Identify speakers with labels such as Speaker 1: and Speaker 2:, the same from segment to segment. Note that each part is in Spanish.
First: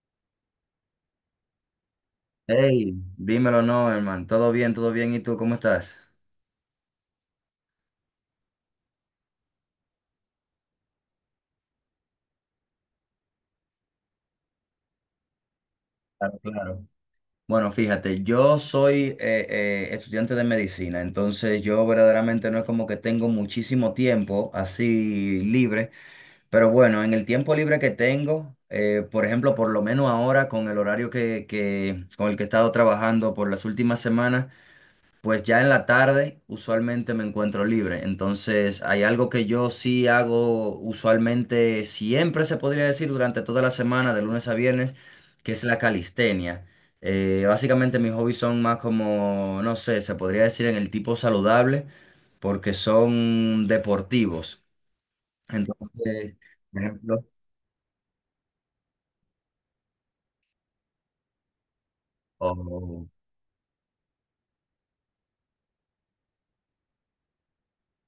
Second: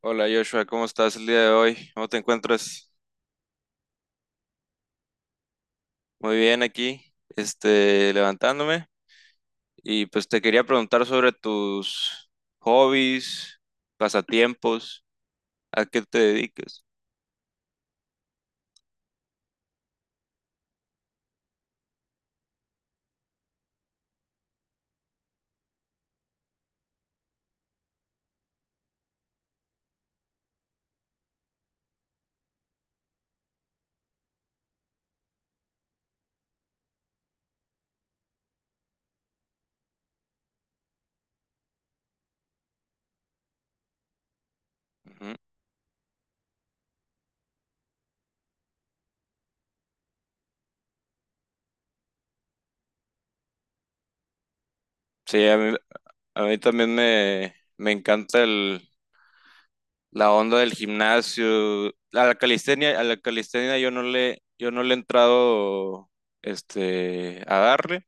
Speaker 1: Hola Joshua, ¿cómo estás el día de hoy? ¿Cómo te encuentras?
Speaker 2: Hey, dímelo, no, hermano. Todo bien, todo bien. ¿Y tú cómo estás?
Speaker 1: Muy bien aquí, levantándome. Y pues te quería preguntar sobre tus hobbies, pasatiempos, a qué te
Speaker 2: Claro,
Speaker 1: dedicas.
Speaker 2: claro. Bueno, fíjate, yo soy estudiante de medicina, entonces yo verdaderamente no es como que tengo muchísimo tiempo así libre, pero bueno, en el tiempo libre que tengo, por ejemplo, por lo menos ahora con el horario con el que he estado trabajando por las últimas semanas, pues ya en la tarde usualmente me encuentro libre, entonces hay algo que yo sí hago usualmente, siempre se podría decir durante toda la semana, de lunes a viernes,
Speaker 1: Ujú.
Speaker 2: que es la calistenia. Básicamente mis hobbies son más como, no sé, se podría decir en el tipo saludable, porque son deportivos.
Speaker 1: Sí, a mí,
Speaker 2: Entonces,
Speaker 1: a mí
Speaker 2: por
Speaker 1: también
Speaker 2: ejemplo,
Speaker 1: me encanta la onda del gimnasio. A
Speaker 2: o-
Speaker 1: la calistenia yo no le he entrado a darle.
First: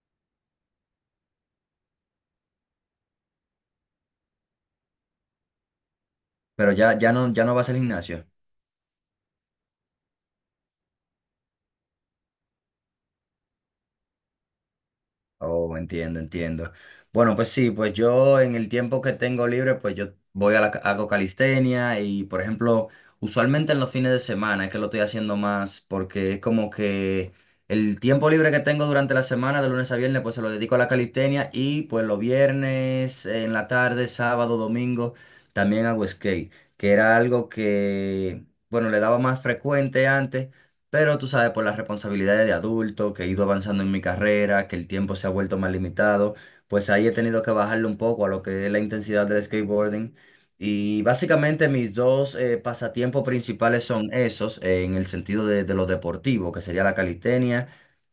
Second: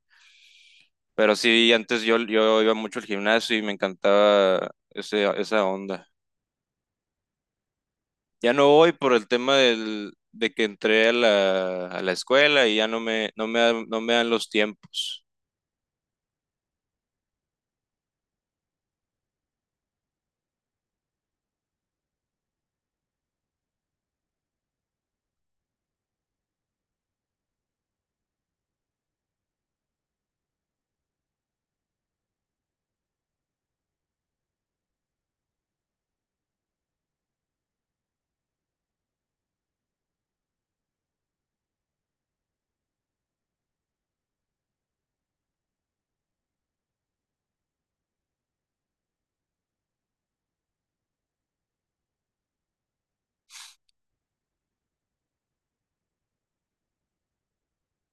Speaker 1: Pero sí, antes yo iba mucho al gimnasio y me encantaba esa onda.
Speaker 2: pero ya, ya no, ya no vas al gimnasio.
Speaker 1: Ya no voy por el tema de que entré a a la escuela y ya no me dan los tiempos.
Speaker 2: Oh, entiendo, entiendo. Bueno, pues sí, pues yo en el tiempo que tengo libre, pues yo voy a hago calistenia y, por ejemplo, usualmente en los fines de semana es que lo estoy haciendo más porque es como que el tiempo libre que tengo durante la semana, de lunes a viernes, pues se lo dedico a la calistenia y pues los viernes en la tarde, sábado, domingo, también hago skate, que era algo que, bueno, le daba más frecuente antes. Pero tú sabes, por las responsabilidades de adulto, que he ido avanzando en mi carrera, que el tiempo se ha vuelto más limitado, pues ahí he tenido que bajarle un poco a lo que es la intensidad del skateboarding. Y básicamente mis dos pasatiempos principales son esos, en el sentido de lo deportivo, que sería la calistenia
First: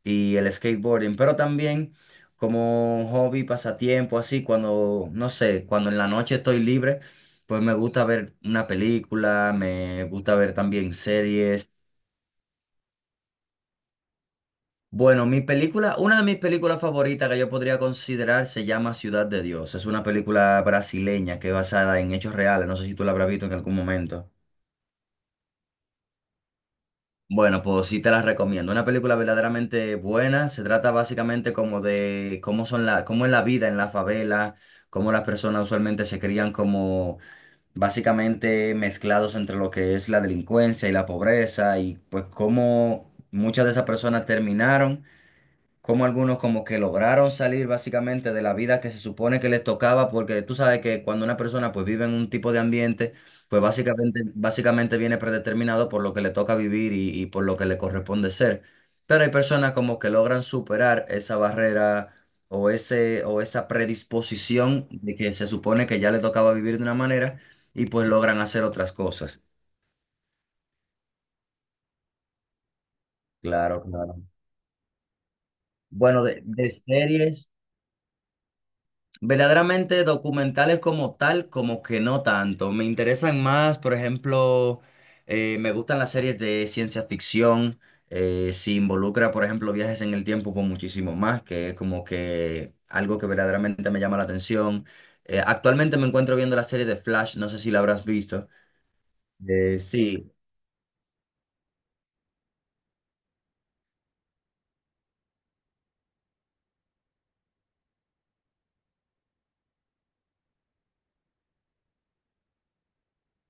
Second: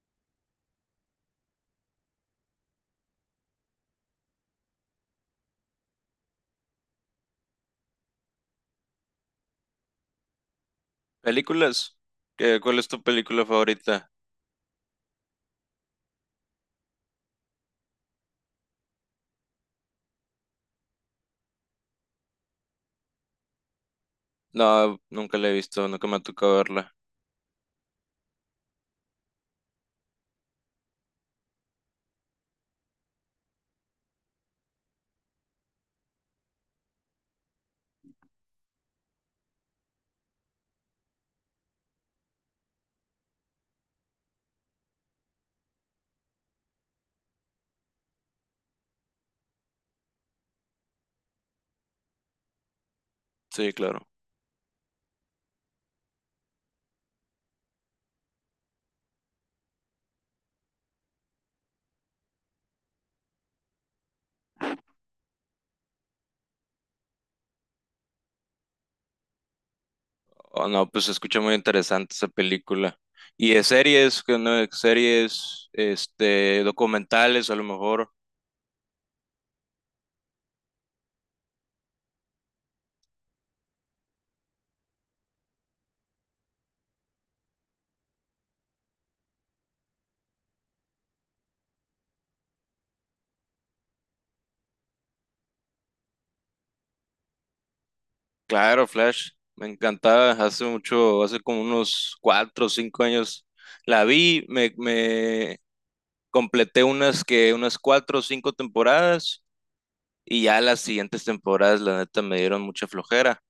Speaker 2: y el skateboarding, pero también como hobby, pasatiempo, así, cuando, no sé, cuando en la noche estoy libre, pues me gusta ver una película, me gusta ver también series.
Speaker 1: ¿Películas? ¿Cuál es tu película favorita?
Speaker 2: Bueno, mi película, una de mis películas favoritas que yo podría considerar se llama Ciudad de Dios. Es una película brasileña que es basada en hechos reales. No sé si tú la habrás visto en algún momento.
Speaker 1: No, nunca la he visto, nunca me ha tocado verla.
Speaker 2: Bueno, pues sí te la recomiendo. Una película verdaderamente buena. Se trata básicamente como de cómo son cómo es la vida en la favela, cómo las personas usualmente se crían como básicamente mezclados entre lo que es la delincuencia y la pobreza y pues cómo muchas de esas personas terminaron, como algunos como que lograron salir básicamente de la vida que se supone que les tocaba, porque tú sabes que cuando una persona pues vive en un tipo de ambiente, pues
Speaker 1: Sí, claro.
Speaker 2: básicamente, básicamente viene predeterminado por lo que le toca vivir y por lo que le corresponde ser. Pero hay personas como que logran superar esa barrera o esa predisposición de que se supone que ya le tocaba vivir de una manera y pues logran hacer otras cosas.
Speaker 1: Oh, no, pues se escucha muy interesante esa película. Y de
Speaker 2: Claro, claro.
Speaker 1: series, que no, series,
Speaker 2: Bueno, de series.
Speaker 1: documentales a lo mejor.
Speaker 2: Verdaderamente documentales como tal, como que no tanto. Me interesan más, por ejemplo, me gustan las series de ciencia ficción, si involucra, por ejemplo, viajes en el tiempo con muchísimo más, que es como que algo que verdaderamente me llama la atención. Actualmente me encuentro viendo la serie de Flash, no sé si la habrás visto.
Speaker 1: Claro, Flash, me
Speaker 2: Eh, sí,
Speaker 1: encantaba hace mucho, hace como unos 4 o 5 años la vi, me completé unas 4 o 5 temporadas y ya las siguientes temporadas la neta me dieron mucha flojera,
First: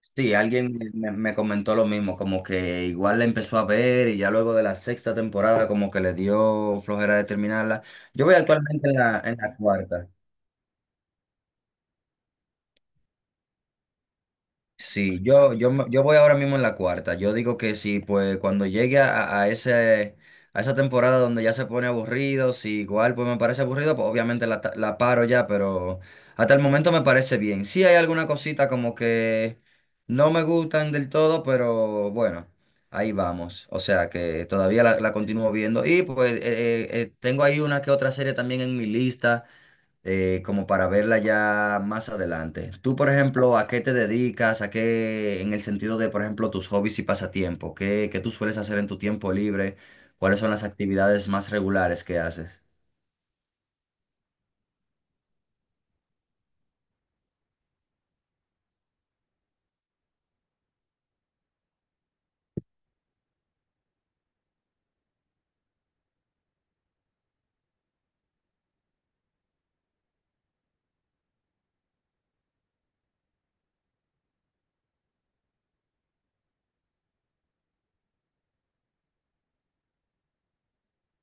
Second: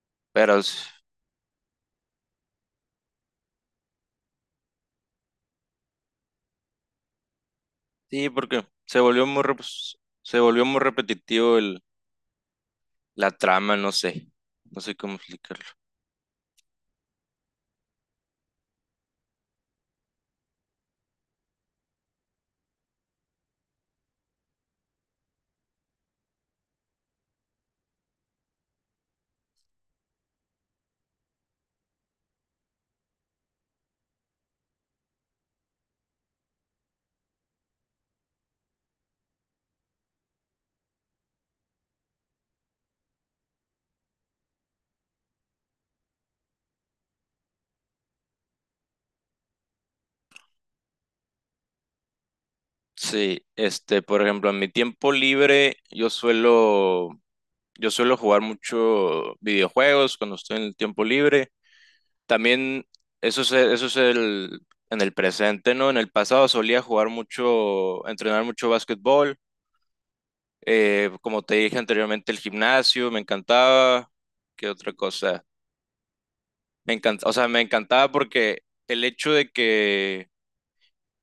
Speaker 2: Sí,
Speaker 1: pero s-
Speaker 2: alguien me comentó lo mismo, como que igual la empezó a ver y ya luego de la sexta temporada como que le dio flojera de terminarla. Yo
Speaker 1: sí,
Speaker 2: voy
Speaker 1: porque
Speaker 2: actualmente en en la cuarta.
Speaker 1: se volvió muy repetitivo el la trama, no sé, no sé cómo
Speaker 2: Sí,
Speaker 1: explicarlo.
Speaker 2: yo voy ahora mismo en la cuarta. Yo digo que sí, pues cuando llegue a ese, a esa temporada donde ya se pone aburrido, si igual pues me parece aburrido, pues obviamente la paro ya, pero hasta el momento me parece bien. Sí hay alguna cosita como que no me gustan del todo, pero bueno, ahí vamos. O sea que todavía la continúo viendo. Y pues tengo ahí una que otra serie también en mi lista como para verla ya más adelante. Tú, por ejemplo, ¿a qué te dedicas? ¿A qué, en el sentido de, por ejemplo, tus hobbies y pasatiempos? ¿Qué, qué tú sueles hacer en tu tiempo libre? ¿Cuáles son las actividades más regulares que haces?
Speaker 1: Sí, por ejemplo, en mi tiempo libre yo suelo jugar mucho videojuegos cuando estoy en el tiempo libre. También eso es en el presente, ¿no? En el pasado solía jugar mucho, entrenar mucho básquetbol. Como te dije anteriormente, el gimnasio me encantaba. ¿Qué otra cosa? Me encantaba porque el hecho de que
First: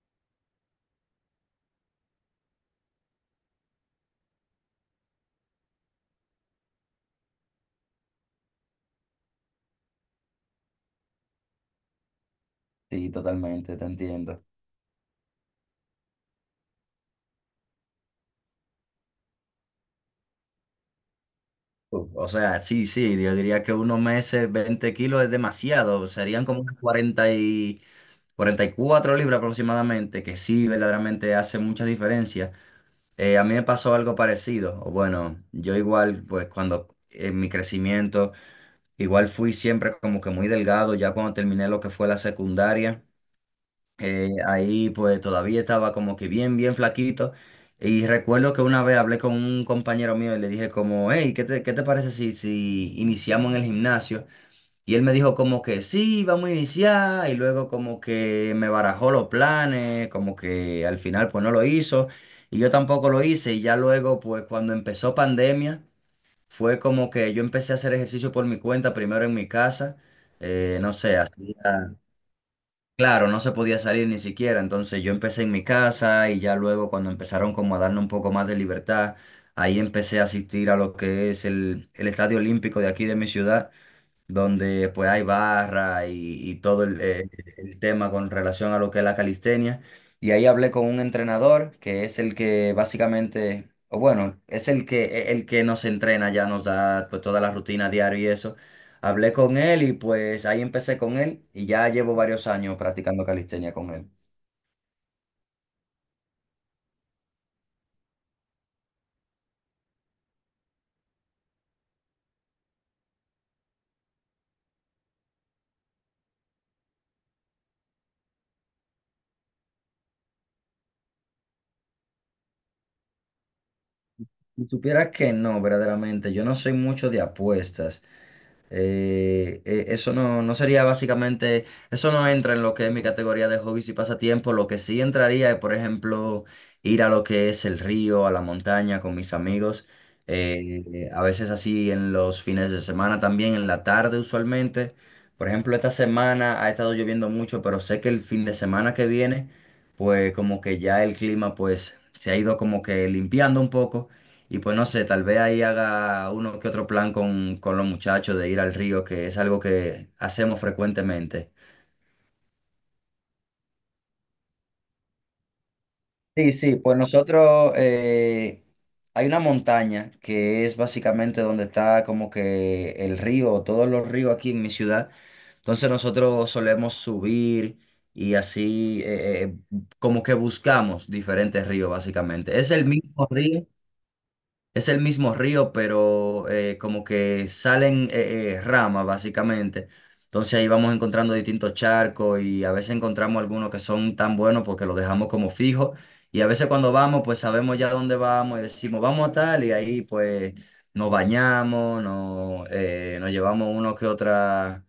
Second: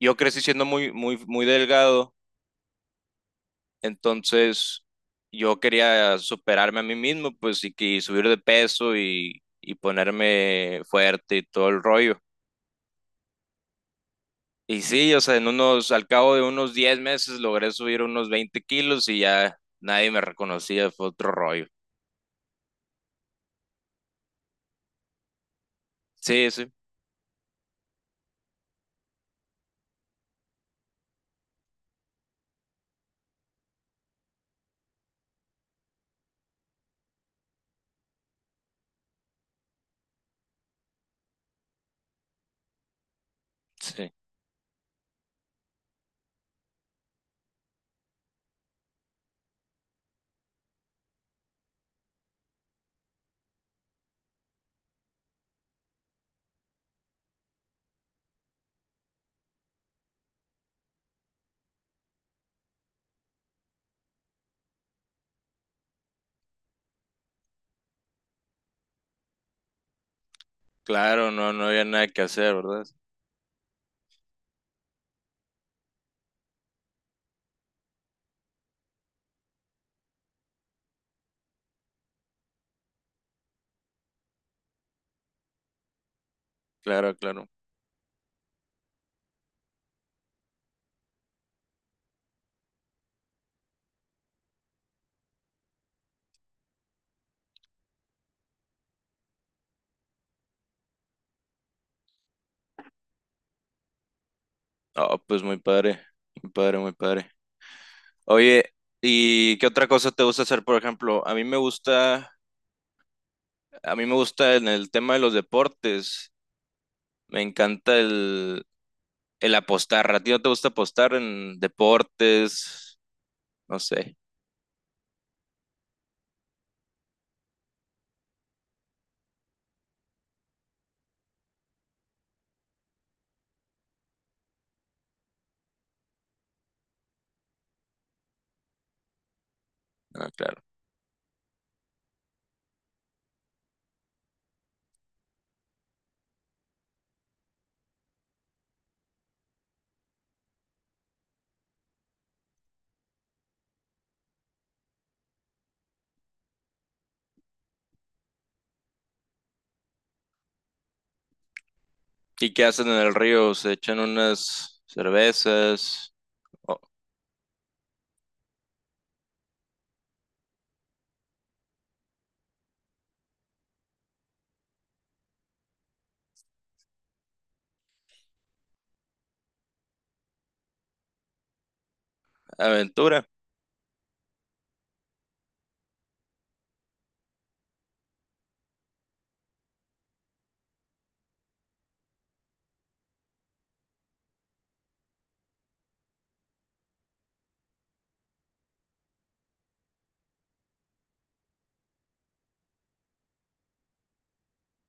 Speaker 1: yo crecí siendo muy delgado. Entonces, yo quería superarme a mí mismo, pues, y subir de peso y ponerme fuerte y todo el rollo.
Speaker 2: Sí, totalmente, te entiendo.
Speaker 1: Y sí, o sea, al cabo de unos 10 meses logré subir unos 20 kilos y ya nadie me reconocía, fue otro rollo.
Speaker 2: Uf, o sea, sí, sí, yo diría que unos meses, 20 kilos es demasiado, serían
Speaker 1: Sí,
Speaker 2: como
Speaker 1: sí,
Speaker 2: unas 44 libras aproximadamente, que sí, verdaderamente hace mucha diferencia. A mí me pasó algo parecido. O bueno, yo igual, pues cuando en mi crecimiento, igual fui siempre como que muy delgado, ya cuando terminé lo que fue la secundaria,
Speaker 1: sí.
Speaker 2: ahí pues todavía estaba como que bien, bien flaquito. Y recuerdo que una vez hablé con un compañero mío y le dije como, hey, qué te parece si iniciamos en el gimnasio? Y él me dijo como que sí, vamos a iniciar, y luego como que me barajó los planes, como que al final pues no lo hizo, y yo tampoco lo hice, y ya luego pues cuando empezó pandemia, fue como que yo empecé a hacer ejercicio por mi cuenta, primero en mi casa, no sé,
Speaker 1: Claro, no, no había
Speaker 2: hacía,
Speaker 1: nada que hacer, ¿verdad?
Speaker 2: claro, no se podía salir ni siquiera, entonces yo empecé en mi casa, y ya luego cuando empezaron como a darme un poco más de libertad, ahí empecé a asistir a lo que es el Estadio Olímpico de aquí de mi ciudad donde pues hay barra y todo
Speaker 1: Claro, claro.
Speaker 2: el tema con relación a lo que es la calistenia. Y ahí hablé con un entrenador que es el que básicamente, o bueno, es el el que nos entrena, ya nos da pues toda la rutina diaria y eso. Hablé con él y pues ahí empecé con él y ya llevo varios años practicando calistenia con él.
Speaker 1: Ah, pues muy padre, muy padre, muy padre. Oye, ¿y qué otra cosa te gusta hacer, por ejemplo? A mí me gusta en el tema de los deportes. Me encanta el apostar. ¿A ti no te gusta apostar en deportes? No sé.
Speaker 2: Si supieras que no, verdaderamente, yo no soy mucho de apuestas. Eso no, no sería básicamente, eso no entra en lo que es mi categoría de hobbies y pasatiempos. Lo que sí entraría es, por ejemplo, ir a lo que es el río, a la montaña con mis amigos.
Speaker 1: Ah, claro.
Speaker 2: A veces así en los fines de semana también, en la tarde usualmente. Por ejemplo, esta semana ha estado lloviendo mucho, pero sé que el fin de semana que viene, pues como que ya el clima pues se ha ido como que limpiando un poco. Y pues no sé, tal vez ahí haga uno que otro plan con los muchachos de ir al río, que es algo que hacemos frecuentemente.
Speaker 1: ¿Y qué hacen en el río? ¿Se echan unas cervezas?
Speaker 2: Sí, sí,
Speaker 1: Oh,
Speaker 2: pues nosotros hay una montaña que es básicamente donde está como que el río, todos los ríos aquí en mi ciudad. Entonces nosotros solemos subir y así como que buscamos diferentes ríos básicamente. Es el
Speaker 1: aventura.
Speaker 2: mismo río, es el mismo río, pero como que salen ramas, básicamente. Entonces ahí vamos encontrando distintos charcos y a veces encontramos algunos que son tan buenos porque los dejamos como fijos. Y a veces cuando vamos, pues sabemos ya dónde vamos y decimos, vamos a tal, y ahí pues nos bañamos, nos llevamos uno que otra,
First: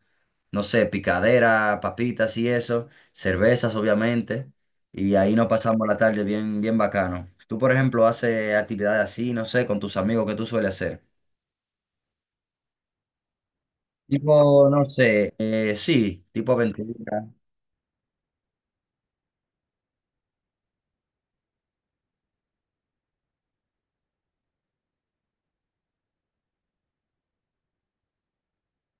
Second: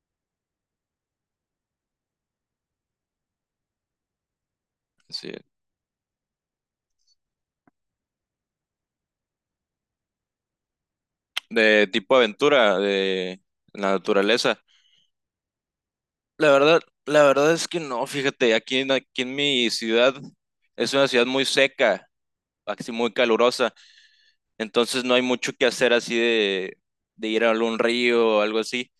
Speaker 2: no sé, picadera, papitas y eso, cervezas, obviamente. Y
Speaker 1: Sí.
Speaker 2: ahí nos pasamos la tarde bien, bien bacano. Tú, por ejemplo, haces actividades así, no sé, con tus amigos, ¿qué tú sueles hacer?
Speaker 1: De tipo aventura, de la naturaleza.
Speaker 2: Tipo, no sé, sí,
Speaker 1: La
Speaker 2: tipo
Speaker 1: verdad, la
Speaker 2: aventura.
Speaker 1: verdad es que no, fíjate, aquí en mi ciudad es una ciudad muy seca, así muy calurosa, entonces no hay mucho que hacer de ir a algún río o algo así,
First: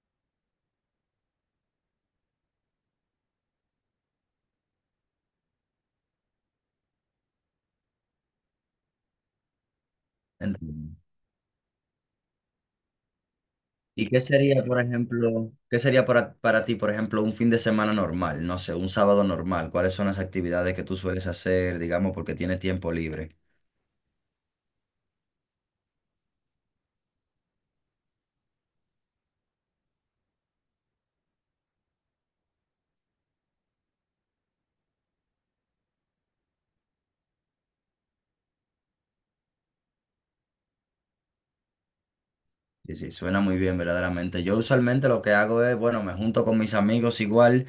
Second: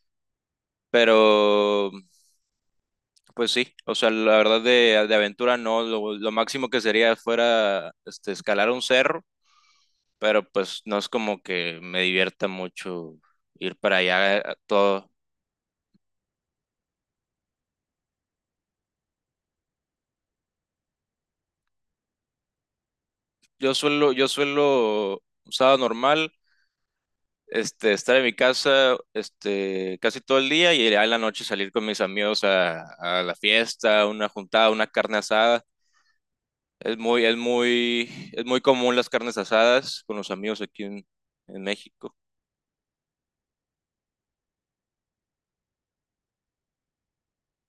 Speaker 1: pero pues sí, o sea, la verdad de aventura no, lo máximo que sería fuera escalar un cerro, pero pues
Speaker 2: Entiendo.
Speaker 1: no es como que me divierta mucho ir para
Speaker 2: ¿Y qué
Speaker 1: allá
Speaker 2: sería, por
Speaker 1: todo.
Speaker 2: ejemplo, qué sería para ti, por ejemplo, un fin de semana normal? No sé, un sábado normal. ¿Cuáles son las actividades que tú sueles hacer, digamos, porque tienes tiempo libre?
Speaker 1: Yo suelo, un sábado normal, estar en mi casa, casi todo el día y ya en la noche salir con mis amigos a la fiesta, una juntada, una carne asada. Es muy común las carnes asadas con los amigos en México.
Speaker 2: Sí, sí, suena muy bien, verdaderamente. Yo usualmente lo que hago es, bueno, me junto con mis amigos igual.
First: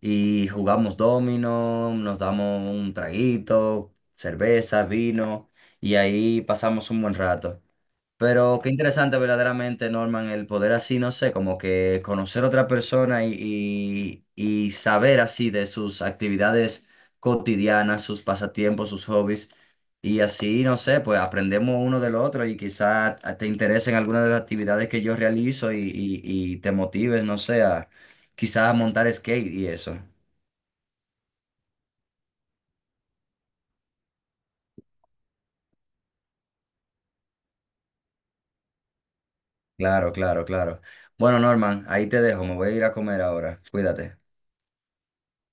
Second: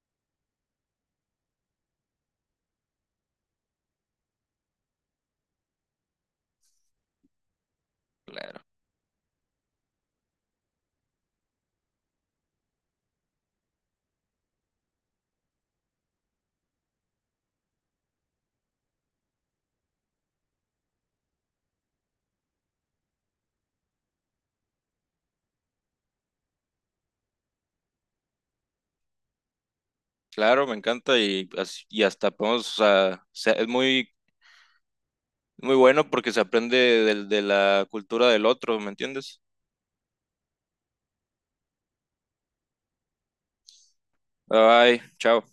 Speaker 2: Y jugamos dominó, nos damos un traguito, cerveza, vino, y ahí pasamos un buen rato. Pero qué interesante verdaderamente, Norman, el poder así, no sé, como que conocer a otra persona y saber así de sus actividades cotidianas, sus pasatiempos, sus hobbies. Y así, no sé, pues aprendemos uno del otro y quizá te interesen algunas de las actividades que yo realizo y te motives, no sé, a quizá montar skate y eso.
Speaker 1: Claro, me encanta y hasta podemos, es muy, muy bueno porque se aprende de la cultura del otro, ¿me entiendes?
Speaker 2: Claro, claro, claro. Bueno, Norman, ahí te dejo, me voy a ir a comer ahora. Cuídate.
Speaker 1: Bye, bye, chao.